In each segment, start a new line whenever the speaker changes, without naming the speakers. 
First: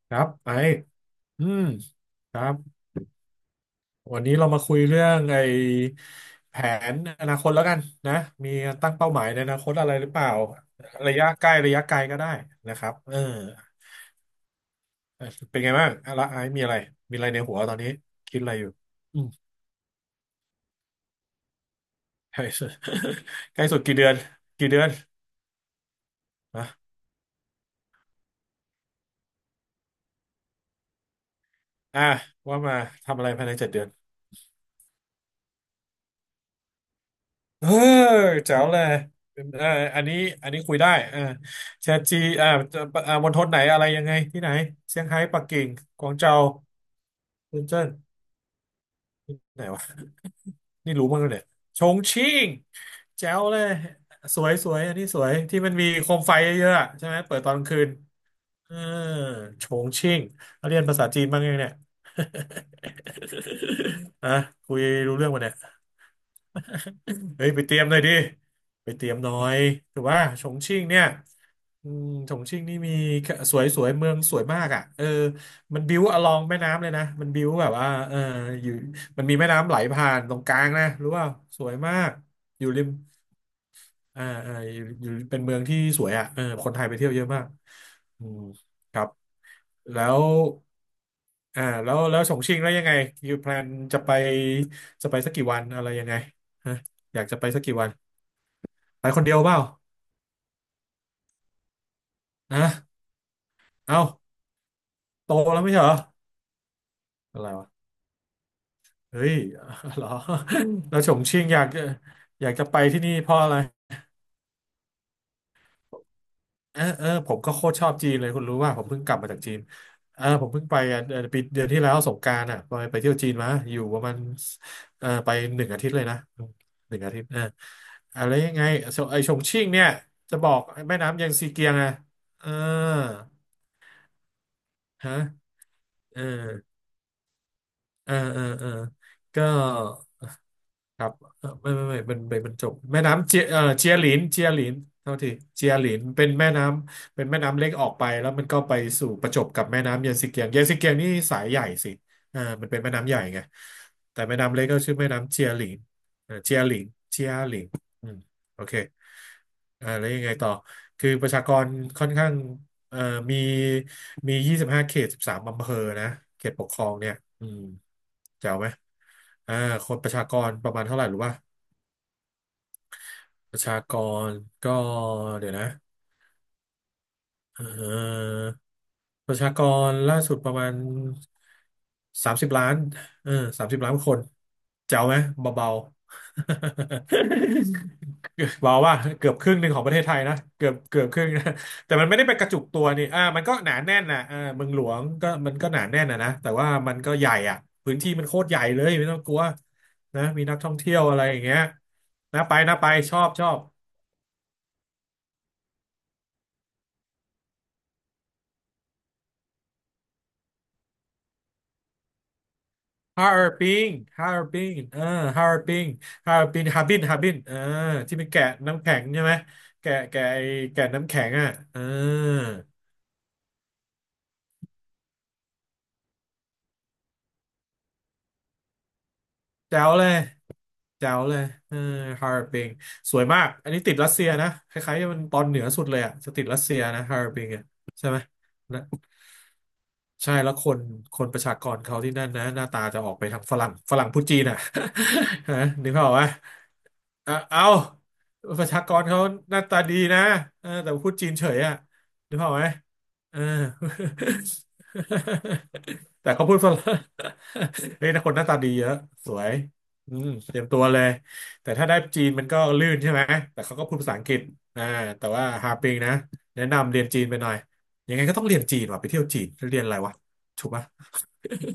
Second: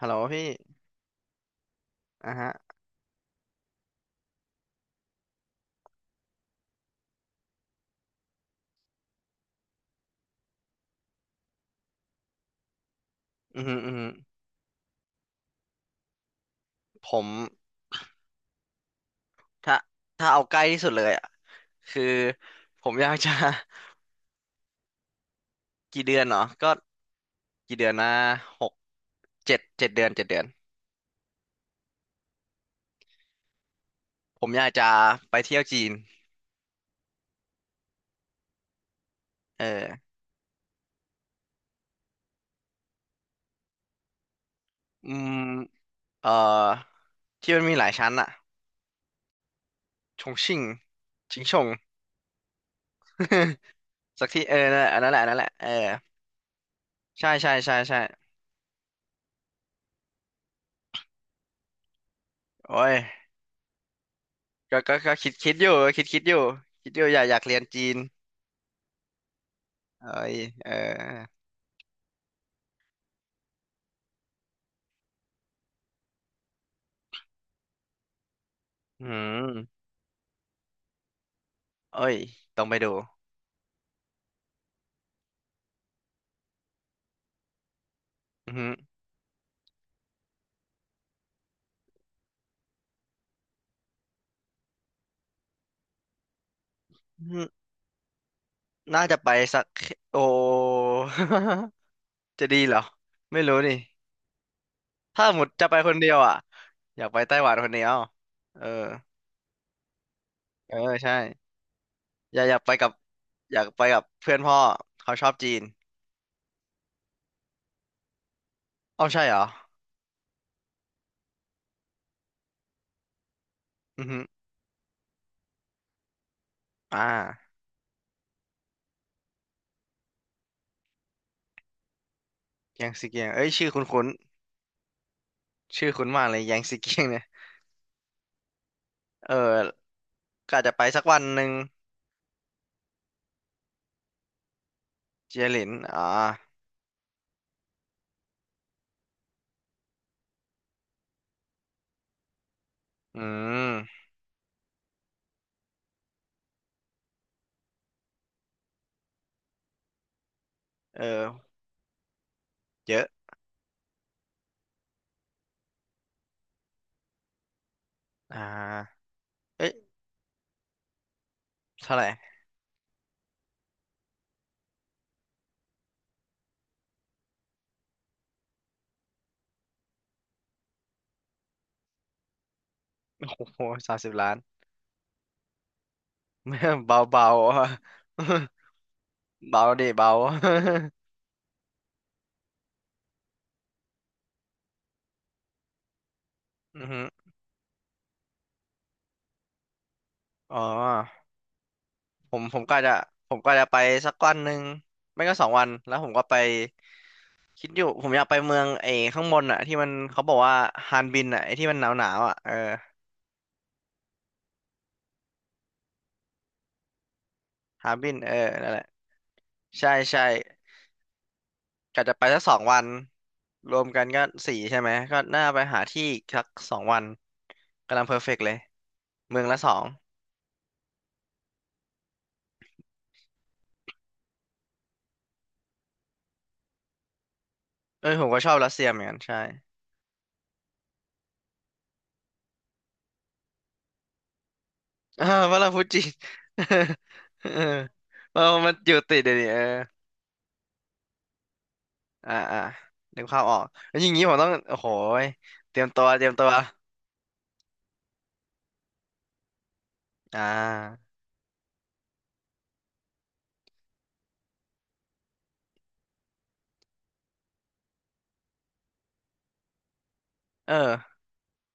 ฮัล
ค
โหล
รับ
พี่
ไออืม
อ่ะ
ครั
ฮะ
บ วันนี้เรามาคุยเรื่องไอแผนอนาคตแล้วกันนะมีตั้งเป้าหมายในอนาคตอะไรหรือเปล่า ระยะใกล้ระยะไกลก็ได้นะครับเออ
อืมอหืมออือหือ
เป็นไงบ้างอะละไอซ์มีอะไร
ผ
มีอะ
ม
ไรในหัวตอนนี้คิดอะไรอยู่อืม
ถ้าถ้าเอาใกล้ที่สุดเลยอ่ะคือ
ใกล้สุด
ผมอยากจะ
ใกล้สุดกี่เดือนกี่เดือน
กี่เดือนเนาะก็
นะ
กี่เดือนนะหกเจ็ดเดือนเจ็ดเดือน
อ่ะว่ามาทำอะไรภายใน7 เดือน
ผมอยากจะไปเที่ยวจีน
เออแจ๋วเลยเอ
เอ
ออัน
อ
นี้อันนี้คุยได้อ่าแชทจีอ่าอ่ามณฑลไหนอะไรยังไงที่ไหนเซี่ยง
อื
ไฮ้
ม
ปักกิ่งกวาง
เอ่อ
เจา
ที่
เซิ
มัน
น
มี
เจิ้
หลา
น
ยชั้นอ่ะ
ไหนวะ
ชงชิ่ง
นี่รู้มั้ง
ชิ
เนี่ย
งชง
ชงชิ่งแจ๋วเลย
สัก
ส
ที่
ว
เอ
ย
อ
สว
นั่น
ย
แหละ
อันนี้ส
อั
ว
น
ย
นั้นแหละ
ที่
เออ
มันมีโคมไฟเยอะๆอะใช่ไหม
ใช่
เปิดต
ใช่
อนกลาง
ใช่
คืน
ใช่
เออชงชิ่งเรียนภาษาจีนบ้างยังเนี่ย
โอ้ย
อ่ะ คุ
ก็
ย
ก็ก็
รู้เรื่
คิ
อง
ด
ปะ
คิ
เนี่
ดอยู่
ย
คิดอยู่คิดอยู่อยาก
เฮ้ย
เรีย
ไป
น
เตรี
จี
ยมห
น
น่อยดิไปเตรียมหน่อยถือ
เอ้
ว่า
ย
ฉง
เออ
ชิ่งเนี่ยอืมฉงชิ่งนี่มีสวยสวยเมืองสวยมากอ่ะเออมันบิ้วอลองแม่น้ำเลยนะมันบิ้วแบบว่าเอออยู่
อื
มันมีแม่น้ำไหล
ม
ผ่านตรงกลางนะรู้ว่าสวยมา
เอ้
ก
ย
อ
ต้อง
ยู่
ไป
ริ
ดู
มอ่าอ่าอยู่อยู่เป็นเมืองที่สวยอ่ะเออคนไทยไปเที่ยวเยอะมากอืม
อือหือ
ครับแล้วอ่าแล้วแล้วฉงชิ่งแล้วยังไงอยู่แพลนจะไปจะไปสักกี่วันอะไรยังไงฮะอ
อื
ยาก
อ
จะ
หื
ไป
อ
สักกี่วัน
น่า
ไป
จะ
คน
ไป
เดียวเปล่า
สักโอ จะ
นะ
ดีเหรอไม่รู้นี่
เอ้า
ถ้า
โต
หมด
แล้ว
จะ
ไม่
ไป
ใช่เห
ค
รอ
นเดียวอ่ะอยากไปไต้
อะ
ห
ไร
วันค
วะ
นเดียวเออ
เฮ้ย เหรอ
เออ
แล้วฉ
ใช่
งชิ่งอยาก
อ
อ
ยาก
ยา
อ
ก
ยาก
จะ
ไป
ไป
กับ
ที่นี่เพราะอะไร
อยากไปกับเพื่อนพ่อเขาชอบจีน
เออเออผมก็โคตรชอบจีนเลยคุณรู้ว่าผมเพิ่ง
เอ้า
กลับ
ใช่
มา
เหร
จา
อ
กจีนเออผมเพิ่งไปอ่ะปีเดือนที่แล้วสงกรานต์อ่ะไปไปเที่ยวจีนมาอยู่ป
อื
ระ
อ
มาณ
หือ
เออไปหนึ่งอาทิตย์เลยนะห
อ่
นึ่งอาทิตย์เออ
า
อะไรยังไงส่วนไอชงชิ่งเนี่ยจะบอกแม่น้ำแยางซีเกียงอ่ะเออ
แยงซีเกียงเอ้ยชื่อคุ้น
ฮะ
ๆชื่อคุ้น
เออ
มากเลยแยงซีเกียงเนี่ย
เออเออเออ
เอ
ก็
อก็อาจจะไป
ค
สัก
รับ
วันหนึ่ง
ไม่ไม่ไม่มันเปนมันจบแม่น้ำเจียหลินเจียหลินเท่าที่
เจียหลิ
เจี
น
ยหลิ
อ่า
นเป็นแม่น้ำเป็นแม่น้ำเล็กออกไปแล้วมันก็ไปสู่ประจบกับแม่น้ำเยนซิเกียงเยนซิเกียงนี่สายใหญ่สิอ่ามันเป็นแม่น้ำให
อื
ญ่ไง
ม
แต่แม่น้ำเล็กก็ชื่อแม่น้ำเจียหลินเจียหลินเจียหลินอืมโอเคอ่าแล้วยังไงต่อ
เออ
คือประชากรค่อนข้าง
เย
เอ่อ
อะ
มีมี25 เขต 13 อำเภอนะเขตปกครองเนี่ยอืม
อ่
แจ๋วไหม
า
อ่า
เอ้ย
คนประชากรประมาณเท่าไหร่รู้ป่ะ
เท่าไหร่
ประชากรก็เดี๋ยวนะเอ่อประชากรล่าสุดประมาณสามสิบล้าน
โอ้
เออ
โห
สามสิบล้า
สา
น
มสิ
ค
บ
น
ล้าน
เจ๋วไหม เบาๆ
เบาเบาอะ
บอกว่าเกือบค รึ่ง
เบา
หนึ่งของ
ดิ
ประเทศ
เบา
ไทยนะเกือบเกือบครึ่งนะ แต่มันไม่ได้ไปกระจุกตัวนี่อ่ามันก็หนาแน่นนะอ่าเมืองหลวงก็มันก็หนาแน่นนะนะแต่ว่า
อือ
มัน
ฮึ
ก็ใหญ่อ่ะพื้นที่มันโคตรใหญ่เลยไม่ต้องกลัวนะมีนั
อ๋
กท่องเที่ยวอะไร
อ
อย่างเงี้ย
ผ
นะ
ม
ไป
ผมก็
นะไป
จะ
ชอบ
ผม
ชอ
ก็
บ
จะไปสักวันหนึ่งไม่ก็สองวันแล้วผมก็ไปคิดอยู่ผมอยากไปเมืองไอ้ข้างบนอ่ะที่มันเขาบอกว่าฮานบินอ่ะไอ้ที่มันหนาวหนาวอ่ะเออ
ฮาร์ปิงฮาร์ปิงเออฮาร์ปิงฮาร์ปิงฮาร์บินฮาร์บินเออ
ฮานบิ
ที่
น
มัน
เออ
แกะ
นั่นแห
น้ำ
ละ
แข็งใช่ไหม
ใช่
แกะ
ใช่
แกะไอ้แกะน้ำแข็งอ่ะเออ
กะจะไปสักสองวันรวมกันก็สี่ใช่ไหมก็น่าไปหาที่สักสองวันกำลังเพอร์เฟกต์เลยเมืองละสอ
แจ๋
ง
วเลยแจ๋วเลยเออฮาร์บิงสวยมากอันนี้ติดรัสเซียนะคล้ายๆมันตอนเหนือสุดเลยอ่ะจะติดรัสเซียนะฮาร์บิงอ่ะ
เอ
ใช่
อ
ไหม
ผมก็ชอบรัส
นะ
เซียเหมือนกันใช่
ใช่แล้วคนคนประชากรเขาที่นั่นนะหน้าตาจะออกไปทางฝรั่งฝรั่งพูดจีนอ่ะ
อ่า วา
ฮะ
ลาฟู
นึก
จิ
ภาพออกไหม
เออ
เออเอา
เออ
ประ
มัน
ชา
อ
ก
ยู่
ร
ติ
เขา
ดเดี๋ยวนี้
ห
เออ
น้าตาดีนะเออแต่พูดจีนเฉยอ่ะรู้เปล่า
อ่า
ไหม
นึก
เอ
ภา
อ
พออกแล้วอย่างนี้ผมต้องโอ้ โหยเตรี
แต่
ยมตั
เขา
ว
พูดฝรั่ง เฮ้ยนะคนหน้าตาดีเยอะสวยอืม
อ่
เตรียมตัวเล
า
ยแต่ถ้าได้จีนมันก็ลื่นใช่ไหมแต่เขาก็พูดภาษาอังกฤษอ่าแต่ว่าฮาปิงนะแนะนำเรียนจีนไปหน่อยยังไงก็ต้องเรียนจีนว่ะไปเที่ยวจีนจะเรียนอะไรวะถู
เอ
กปะ
อ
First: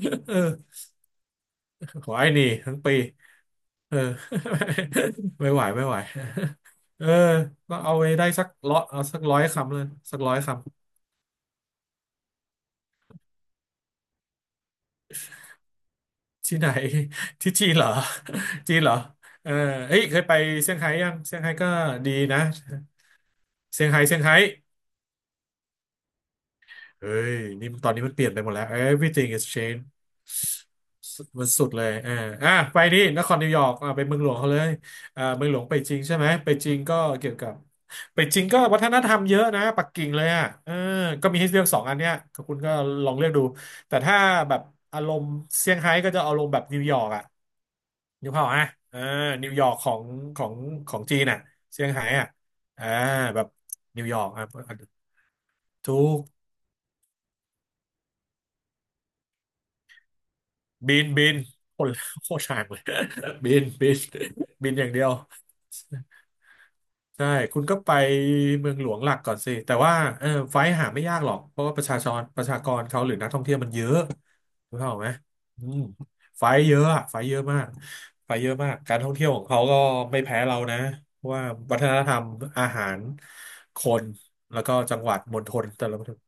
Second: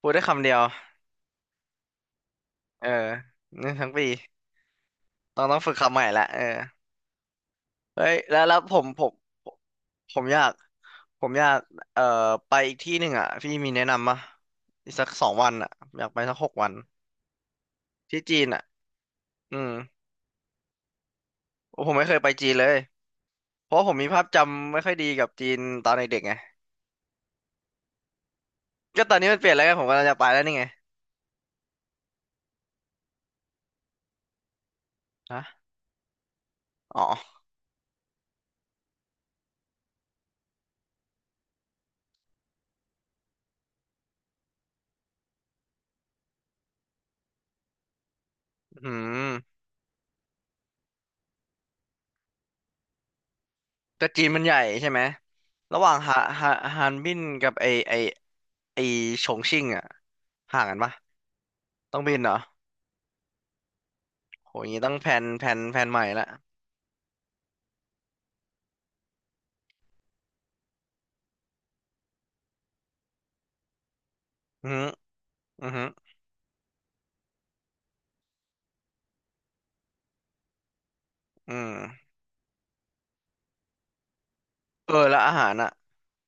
พูดได้
เออ
คำเดียว
ขอไอ้นี่ทั้ง
เออ
ปี
นี่ทั้ง
เออ
ปีต้ อง
ไม่
ต้อ
ไห
ง
ว
ฝึก
ไม่
คำ
ไหว
ใหม่ละเออ
เออต้องเอา
เฮ้
ไว้
ย
ได้
แล้ว
สัก
แล้ว
ร้อยเอาสักร้อย
ผม
คำเลย
ผ
สัก
ม
ร้อยคำ
อยากเอ่อไปอีกที่หนึ่งอ่ะพี่มีแนะนำปะอีกสักสองวันอ่ะอยากไปสักหก
ที่ไหน
วัน
ที่จีนเหรอ
ที่จีนอ่ะ
จีนเหรอเออ
อืม
เฮ้ยเคยไปเซี่ยงไฮ้ยังเซี่ยงไฮ้ก็
โอ้ผมไม่
ดี
เคยไป
นะ
จีนเลย เพราะ
เซี่ย
ผ
ง
ม
ไฮ้
มี
เซี่ย
ภา
ง
พ
ไฮ้
จำไม่ค่อยดีกับจีนตอนเด็กๆไง
เฮ้ยนี่ตอนนี้มันเปลี่ยนไปหมดแล้ว
ก็ตอนนี้
everything
มันเป
is
ลี่ยนแล้วไงผ
changed
มกำลังจะไปแล้วนี่ไง
สุดมันสุดเลยอ่าอ่ะไปดินครนิวยอร์กอ่ะไปเมืองหลวงเขาเลยเมืองหล
ฮะ
วงไปจริงใช่ไหมไปจริงก็
อ๋อ
เกี่ยวกับไปจริงก็วัฒนธรรมเยอะนะปักกิ่งเลยอ่ะเออก็มีให้เลือกสองอันเนี้ยก็คุณก็ลองเลือกดูแต่ถ้าแบบอารมณ์เซี่ยงไฮ้ก็จะอารมณ์แบบนิวยอร์กอ่ะนิวเผาอ่ะ
อื
เออนิว
ม
ยอร์กของของจีนอ่ะเซี่ยงไฮ้อ่ะอ่าแบบนิ
แต่
วยอ
จี
ร์
น
ก
มัน
อ่ะ
ใหญ่ใช่ไหมระหว่าง
ถู
ฮา
ก
ฮาฮานบินกับไอไอไอฉงชิ่งอะห่างกันปะ
บินคน
ต้องบินเห
โค
รอ
ตรห่างเลย บิน
โหอ
บิ
ย่าง
น
งี้
อย่า
ต้อ
ง
ง
เดียว
แพลนใหม่ละ
ใช่คุณก็ไปเมืองหลวงหลักก่อนสิแต่ว่าเออไฟล์หาไม่ยากหรอกเพราะว่าประชาชนประชากรเขาหรือนักท่องเที่ยวมันเยอะ
อือ
รู้
หื
เป
อ
ล่าไหมอื
อือ
ม
หือ
ไฟล์เยอะอะไฟล์เยอะมากไฟล์เยอะมากการท่องเที่ยวของเขาก็ไม่แพ้เรานะเพราะว่า
อื
วัฒนธ
ม
รรมอาหารคนแล้วก็
เออ
จังหวั
แล้
ด
วอา
มณ
หา
ฑ
ร
ล
อะ
แต่ละมณฑล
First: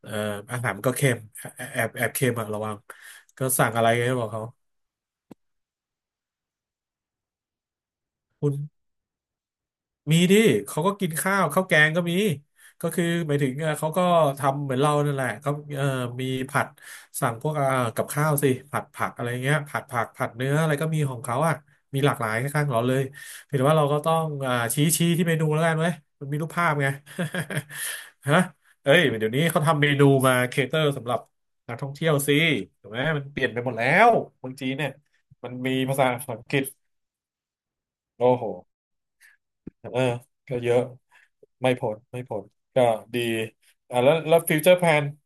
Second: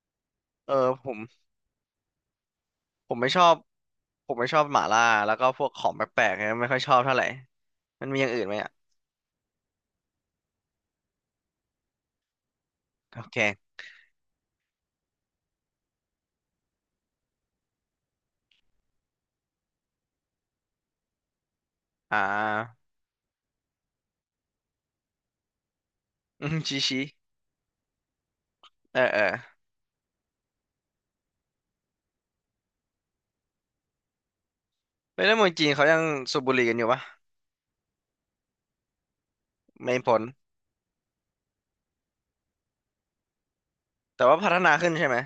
เอ่ออาหา
เอ
รมัน
อ
ก็
ผ
เค็
ม
มแอบเค็มอะระวัง
ผม
ก็สั่งอะไรให้บอกเขา
ไม่ชอบหม่าล่าแล้วก็พวกของแปลกๆเนี่ยไม่ค่อยชอบเท่าไหร่มันมีอย่างอื่น
คุ
ไห
ณ
มอะ
มีดิเขาก็กินข้าวข้าวแกงก็มีก็คือ
โอ
หมายถึง
เค
เขาก็ทำเหมือนเรานั่นแหละเขาเอ่อมีผัดสั่งพวกกับข้าวสิผัดผักอะไรเงี้ยผัดผักผัดเนื้ออะไรก็มีของเขาอ่ะมีหลา
อ่
กหลายข้างๆเรา
า
เลยเพียงแต่ว่าเราก็ต้องชี้ที่เมนูแล้วกันไหมมันมี
อื
รูป
ม
ภาพ
ชี
ไง
ชี
ฮะเอ้
เออ
ย
เออ
เดี๋ยวนี้เขาทำเมนูมาเคเตอร์สำหรับนักท่องเที่ยวสิถูกไหมมันเปลี่ยนไปหมดแล้วเมืองจีนเนี่ย
ไม่ได้เมือ
มั
ง
น
จีน
มี
เขายั
ภา
ง
ษาอั
สูบ
ง
บุ
ก
ห
ฤ
รี่
ษ
กันอยู่ปะ
โอ้โห เอ
ไม่
อ
ผล
ก็เยอะไม่พ้นก็ดีอ่าแล้ว
แต่
แล้
ว่า
ว
พั
ฟิ
ฒ
วเจอ
นา
ร์แพ
ขึ้
ล
น
น
ใช่ไหม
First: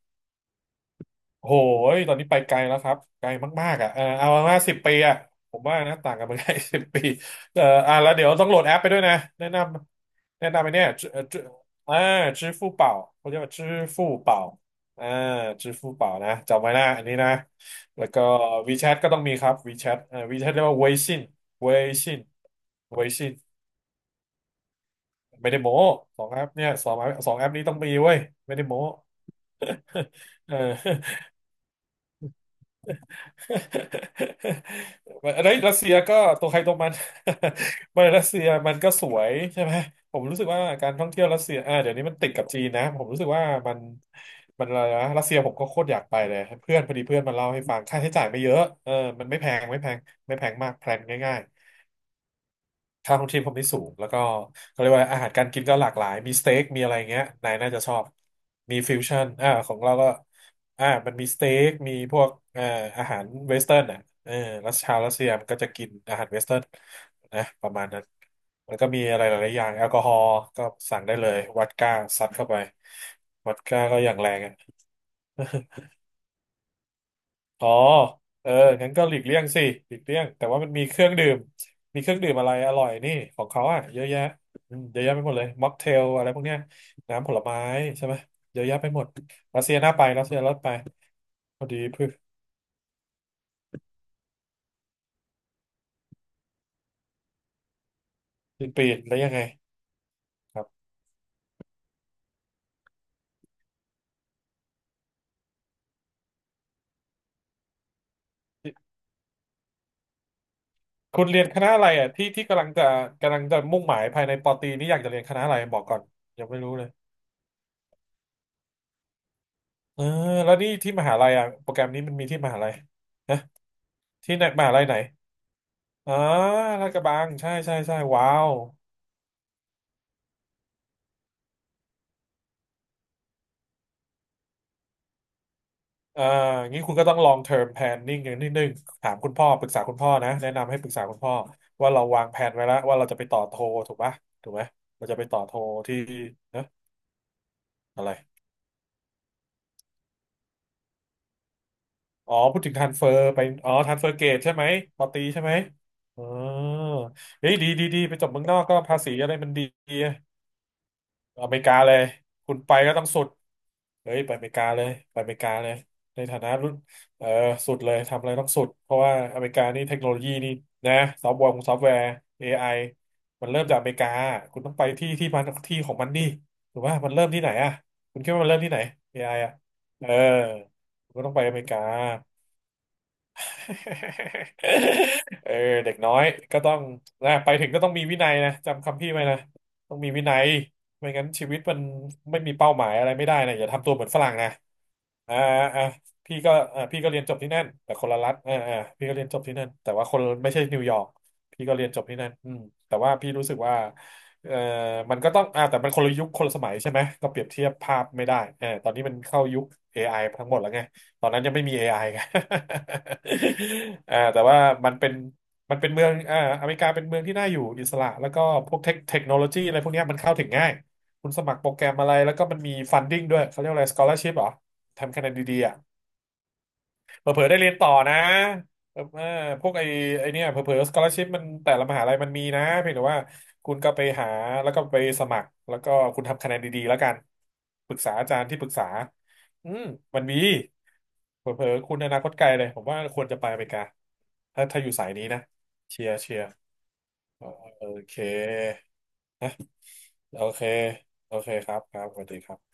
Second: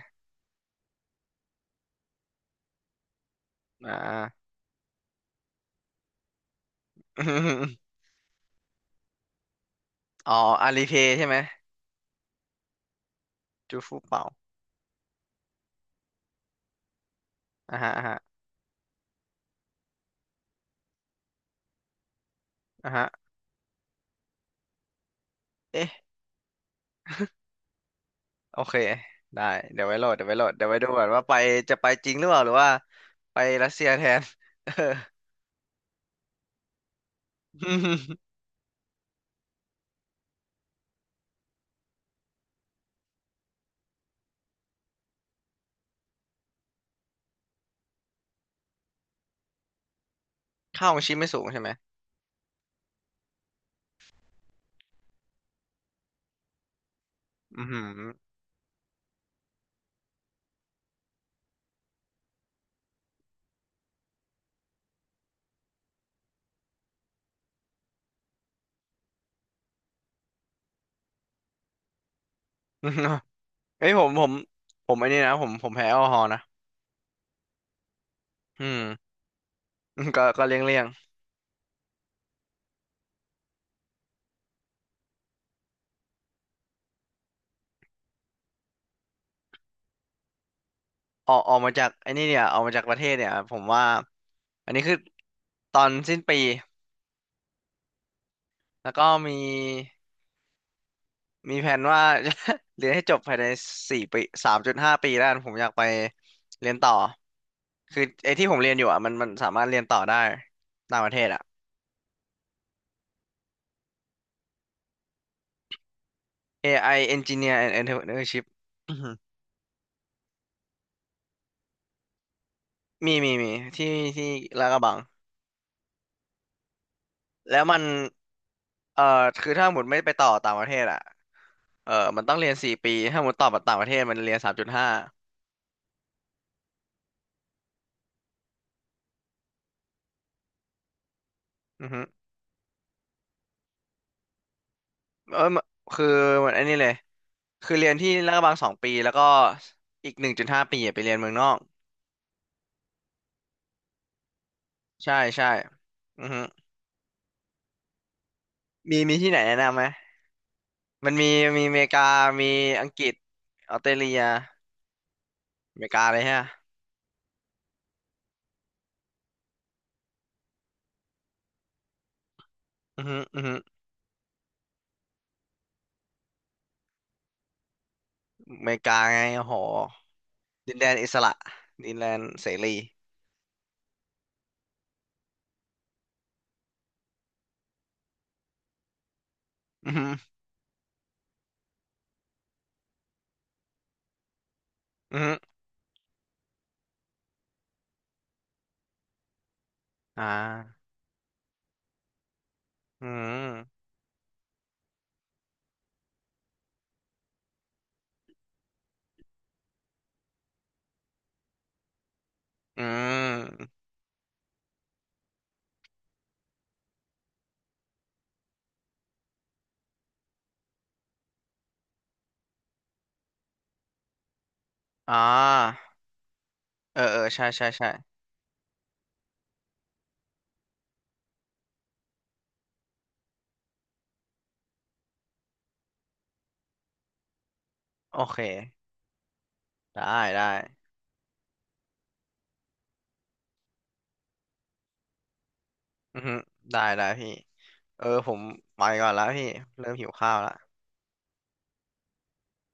โหยตอนนี้ไปไกลแล้วครับ ไกลมากๆอ่ะ
อ่า
เออเอามาสิบปีอ่ะผมว่านะต่างกันเมืองไทย สิบปีเออแล้วเดี๋ยวต้องโหลดแอปไปด้วยนะแนะน
อ๋อ
แนะนำ
อา
ไป
ลี
เนี่ย
เพ
จื้อ
ย์ใช่ไหม
จื้ออ่า支付宝เป่าเขาเรียกว่า支
จูฟู
付宝อฟู่
เป่า
เป่า支่าจื้อฟู่เป่านะจำไว้นะอันนี้นะ
อ่าฮะอ่า
แล้ว
ฮะ
ก็ WeChat ก็ต้องมีครับ WeChat WeChat เรียกว่าเวซินเวซิน
อ่า
เว
ฮะ
ซิน ไม่ได้โม้
เอ๊ะ
สองแอปเนี่ยสองแอปนี้ต้องมีเว้ยไม่
โอ
ได้
เค
โม้
ได้เดี๋ยวไว้โหล ดเดี๋ยวไว้โหล
เอ
ด
อ
เดี๋ยวไว้ดูก่อนว่าไปจะไปจริงหรือเปล่าหรือว่าไปรัสเซียแทนเออ
ไอ้ยรัสเซียก็ตัวใครตัวมัน ไม่ รัสเซียมันก็สวยใช่ไหมผมรู้สึกว่าการท่องเที่ยวรัสเซียอ่าเดี๋ยวนี้มันติดกับจีนนะผมรู้สึกว่ามันอะไรนะรัสเซียผมก็โคตรอยากไปเลยเพื่อนพอดีเพื่อนมาเล่าให้ฟังค่าใช้จ่ายไม่เยอะเออมันไม่แพงไม่แพงมากแพ
ค่า
ล
ขอ
น
งชีพไม่
ง่า
สู
ย
งใช่ไหม
ค่าของชีพเขาไม่สูงแล้วก็เขาเรียกว่าอาหารการกินก็หลากหลายมีสเต็กมีอะไรเงี้ยนาย
อือ
น่า
หื
จะ
อ
ชอบมีฟิวชั่นอ่าของเราก็อ่ามันมีสเต็กมีพวกอาหารเวสเทิร์นอ่ะเออรัสชาวรัสเซียมันก็จะกินอาหารเวสเทิร์นนะประมาณนั้นแล้วก็มีอะไรหลายๆอย่างแอลกอฮอล์ก็สั่งได้เลยวอดก้าซัดเข้าไป วอดก้า
เอ้ย
ก็
ผ
อ
ม
ย่าง
ผ
แร
ม
งอะ
ผมไอ้นี่นะผมแพ้แอลกอฮอล์นะ
อ๋อเออ
อืม
งั้นก็หลีกเลี่ยงสิหลีก เลี่ย
ก็
งแต่ว่ามัน
เลี่ย
มี
ง
เครื่องดื่มมีเครื่องดื่มอะไรอร่อยนี่ของเขาอ่ะเยอะแยะอืมเยอะแยะไปหมดเลยม็อกเทลอะไรพวกเนี้ยน้ำผลไม้ใช่ไหมเยอะแยะไปหมดรัสเซียน่าไปรัสเซียน่าไป
ออก
พอ
มา
ดี
จาก
เพื่
ไอ้
อ
นี่เนี่ยออกมาจากประเทศเนี่ยผมว่าอันนี้คือตอนสิ้นปี
สิ้นปี
แล้วก็
แล้วยั
มี
งไงครับ
แผนว่า เรียนให้จบภายในสี่ปีสามจุดห้าปีแล้วกันผมอยากไปเรียนต่อคือไอ้ที่ผมเรียนอยู่อ่ะมันสามารถเรียนต่อได้ต่างประเท
คุ
ศ
ณเรี
อ่ะ
ยนคณะอะไรอ่ะที่กำลังจะกำลังจะมุ่งหมายภายในปอตรีนี่อยากจะเรียนคณะอะไรบอกก่อนยังไม่รู้เลย
AI Engineer and Entrepreneurship อื้อหือ
เออแล้วนี่ที่มหาลัยอ่ะโปรแกรมนี้มันมีที่มหาลัย
มี
นะ
มีที่ที่
ที่ไหนม
ลาด
หา
กระ
ลัย
บั
ไหน
ง
อ๋อลาดกระบังใช่
แล้ว
ใช่
มัน
ใช่ว้าว
คือถ้าหมดไม่ไปต่อต่างประเทศอ่ะเออมันต้องเรียนสี่ปีถ้าหมดต่อต่างประเทศมันเรียนสามจุดห้า
เอ่องี้คุณก็ต้อง long term planning อย่างนิดนึงถามคุณพ่อปรึกษาคุณพ่อนะแนะนำให้ปรึกษาคุณพ่อ
อื
ว่า
อฮึ
เราวางแผนไว้แล้วว่าเราจะไปต่อโทถูกปะถูกไหมเราจะไป
เอ
ต่อ
อ
โทที่
คือเหมือน
เน
อัน
อะ
นี้เลยคือเรียน
อะ
ที่
ไร
ลาดกระบังสองปีแล้วก็อีกหนึ่งจุดห้าปีอะไปเรียนเมืองนอก
อ๋อพูดถึง transfer ไปอ๋อ transfer gate ใช่ไหมปอ
ใช่
ตีใช่
ใช่
ไหมอ๋
อื
อ
อฮึ
เฮ้ยดีไปจบเมืองนอกก็ภา
มี
ษี
มี
อะ
ที่
ไร
ไหน
มัน
แนะ
ดี
นำไหมมันมี
อเม
มี
ริ
อ
กา
เมริ
เลย
กามี
คุณไป
อัง
ก็
ก
ต้อง
ฤษ
สุด
ออสเตรเลี
เฮ้ย
ย
ไปอเมริกาเลยไปอเมริกาเล
อ
ย
เมริกาเล
ใน
ย
ฐานะรุ่
ฮะ
นเออสุดเลยทำอะไรต้องสุดเพราะว่าอเมริกานี่เทคโนโลยีนี่นะซอฟต์แวร์ของซอฟต์แวร์ AI
อือฮึอือ
มัน
ฮึ
เริ่มจากอเมริกาคุณต้องไปที่มันที่ของมันดิถูกป่ะมันเริ่มที่ไหนอ่ะคุณคิดว่ามัน
อ
เริ่ม
เม
ที่ไหน
ริกา
AI
ไง
อไอ
โอ้
อ่ะ
โห
เออ
ดินแดนอิ
คุณ
ส
ก็ต้
ระ
องไปอเมริกา
ดินแดนเสรี
เออเด็กน้อยก็ต้องนะไปถึงก็ต้องมีวินัยนะจำคำพี่ไว้นะ
อือ
ต้อง
ฮึ
มีวินัยไม่งั้นชีวิตมันไม่มีเป้าหมายอะไรไม่ได้นะอย่าทำตัวเหมือนฝรั่งนะ
อือฮึ
อ่าอ่าพี่ก็เรียนจบที่นั่นแต่คนละรัฐอ่าพี่ก็เรียนจบที่นั่นแต่ว่าคน
อ่
ไม่ใช่นิ
า
วยอร์กพี่ก็เรียนจบที่นั่นอืมแต่
อื
ว่าพี่รู้สึกว่า
ม
เอ่อมันก็ต้องแต่มันคนละยุคคนละสมัยใช่ไหมก็เปรียบเทียบภาพไม่ได้เออตอนนี้มันเข้ายุค AI ทั้งหมดแล้วไง ตอนนั้นยังไม่มี AI ไอไง
อืม
อ่าแต่ว่ามันเป็นมันเป็นเมืองอ่าอเมริกาเป็นเมืองที่น่าอยู่อิสระแล้วก็พวกเทคโนโลยีอะไรพวกเนี้ยมันเข้าถึงง่ายคุณสมัครโปรแกรมอะไรแล้วก็มันมีฟันดิ้งด้วยเขาเรียกอะไรสกอล a r ชิพเหรอ
อ่
ทำคะแนนดีๆอ่ะ
าเออเออ
เผล
ใช่
อๆได้
ใช่
เรียน
ใช่
ต่อนะเออเออพวกไอ้เนี่ยเผลอๆสกอล a r ชิพมันแต่ละมหาลัยมันมีนะเพียงแต่ว่าคุณก็ไปหาแล้วก็ไปสมัครแล้วก็คุณทำคะแนนดีๆแล้วกันปรึกษา
โอ
อา
เค
จารย์ที่ปรึกษาอืม
ได้
มันมี
ได้
เผลอๆคุณอนาคตไกลเลย ผมว่าควรจะไปอเมริกาถ้าถ้าอยู่สายนี้นะเชียร์
อือฮึ
เชียร์
ได้ได้พี่
อ๋อโอ
เออ
เค
ผมไปก่อนแล้วพี่เริ่มหิวข้า
โอ
วละ
เคโอเคครับครับสวัสดีครับ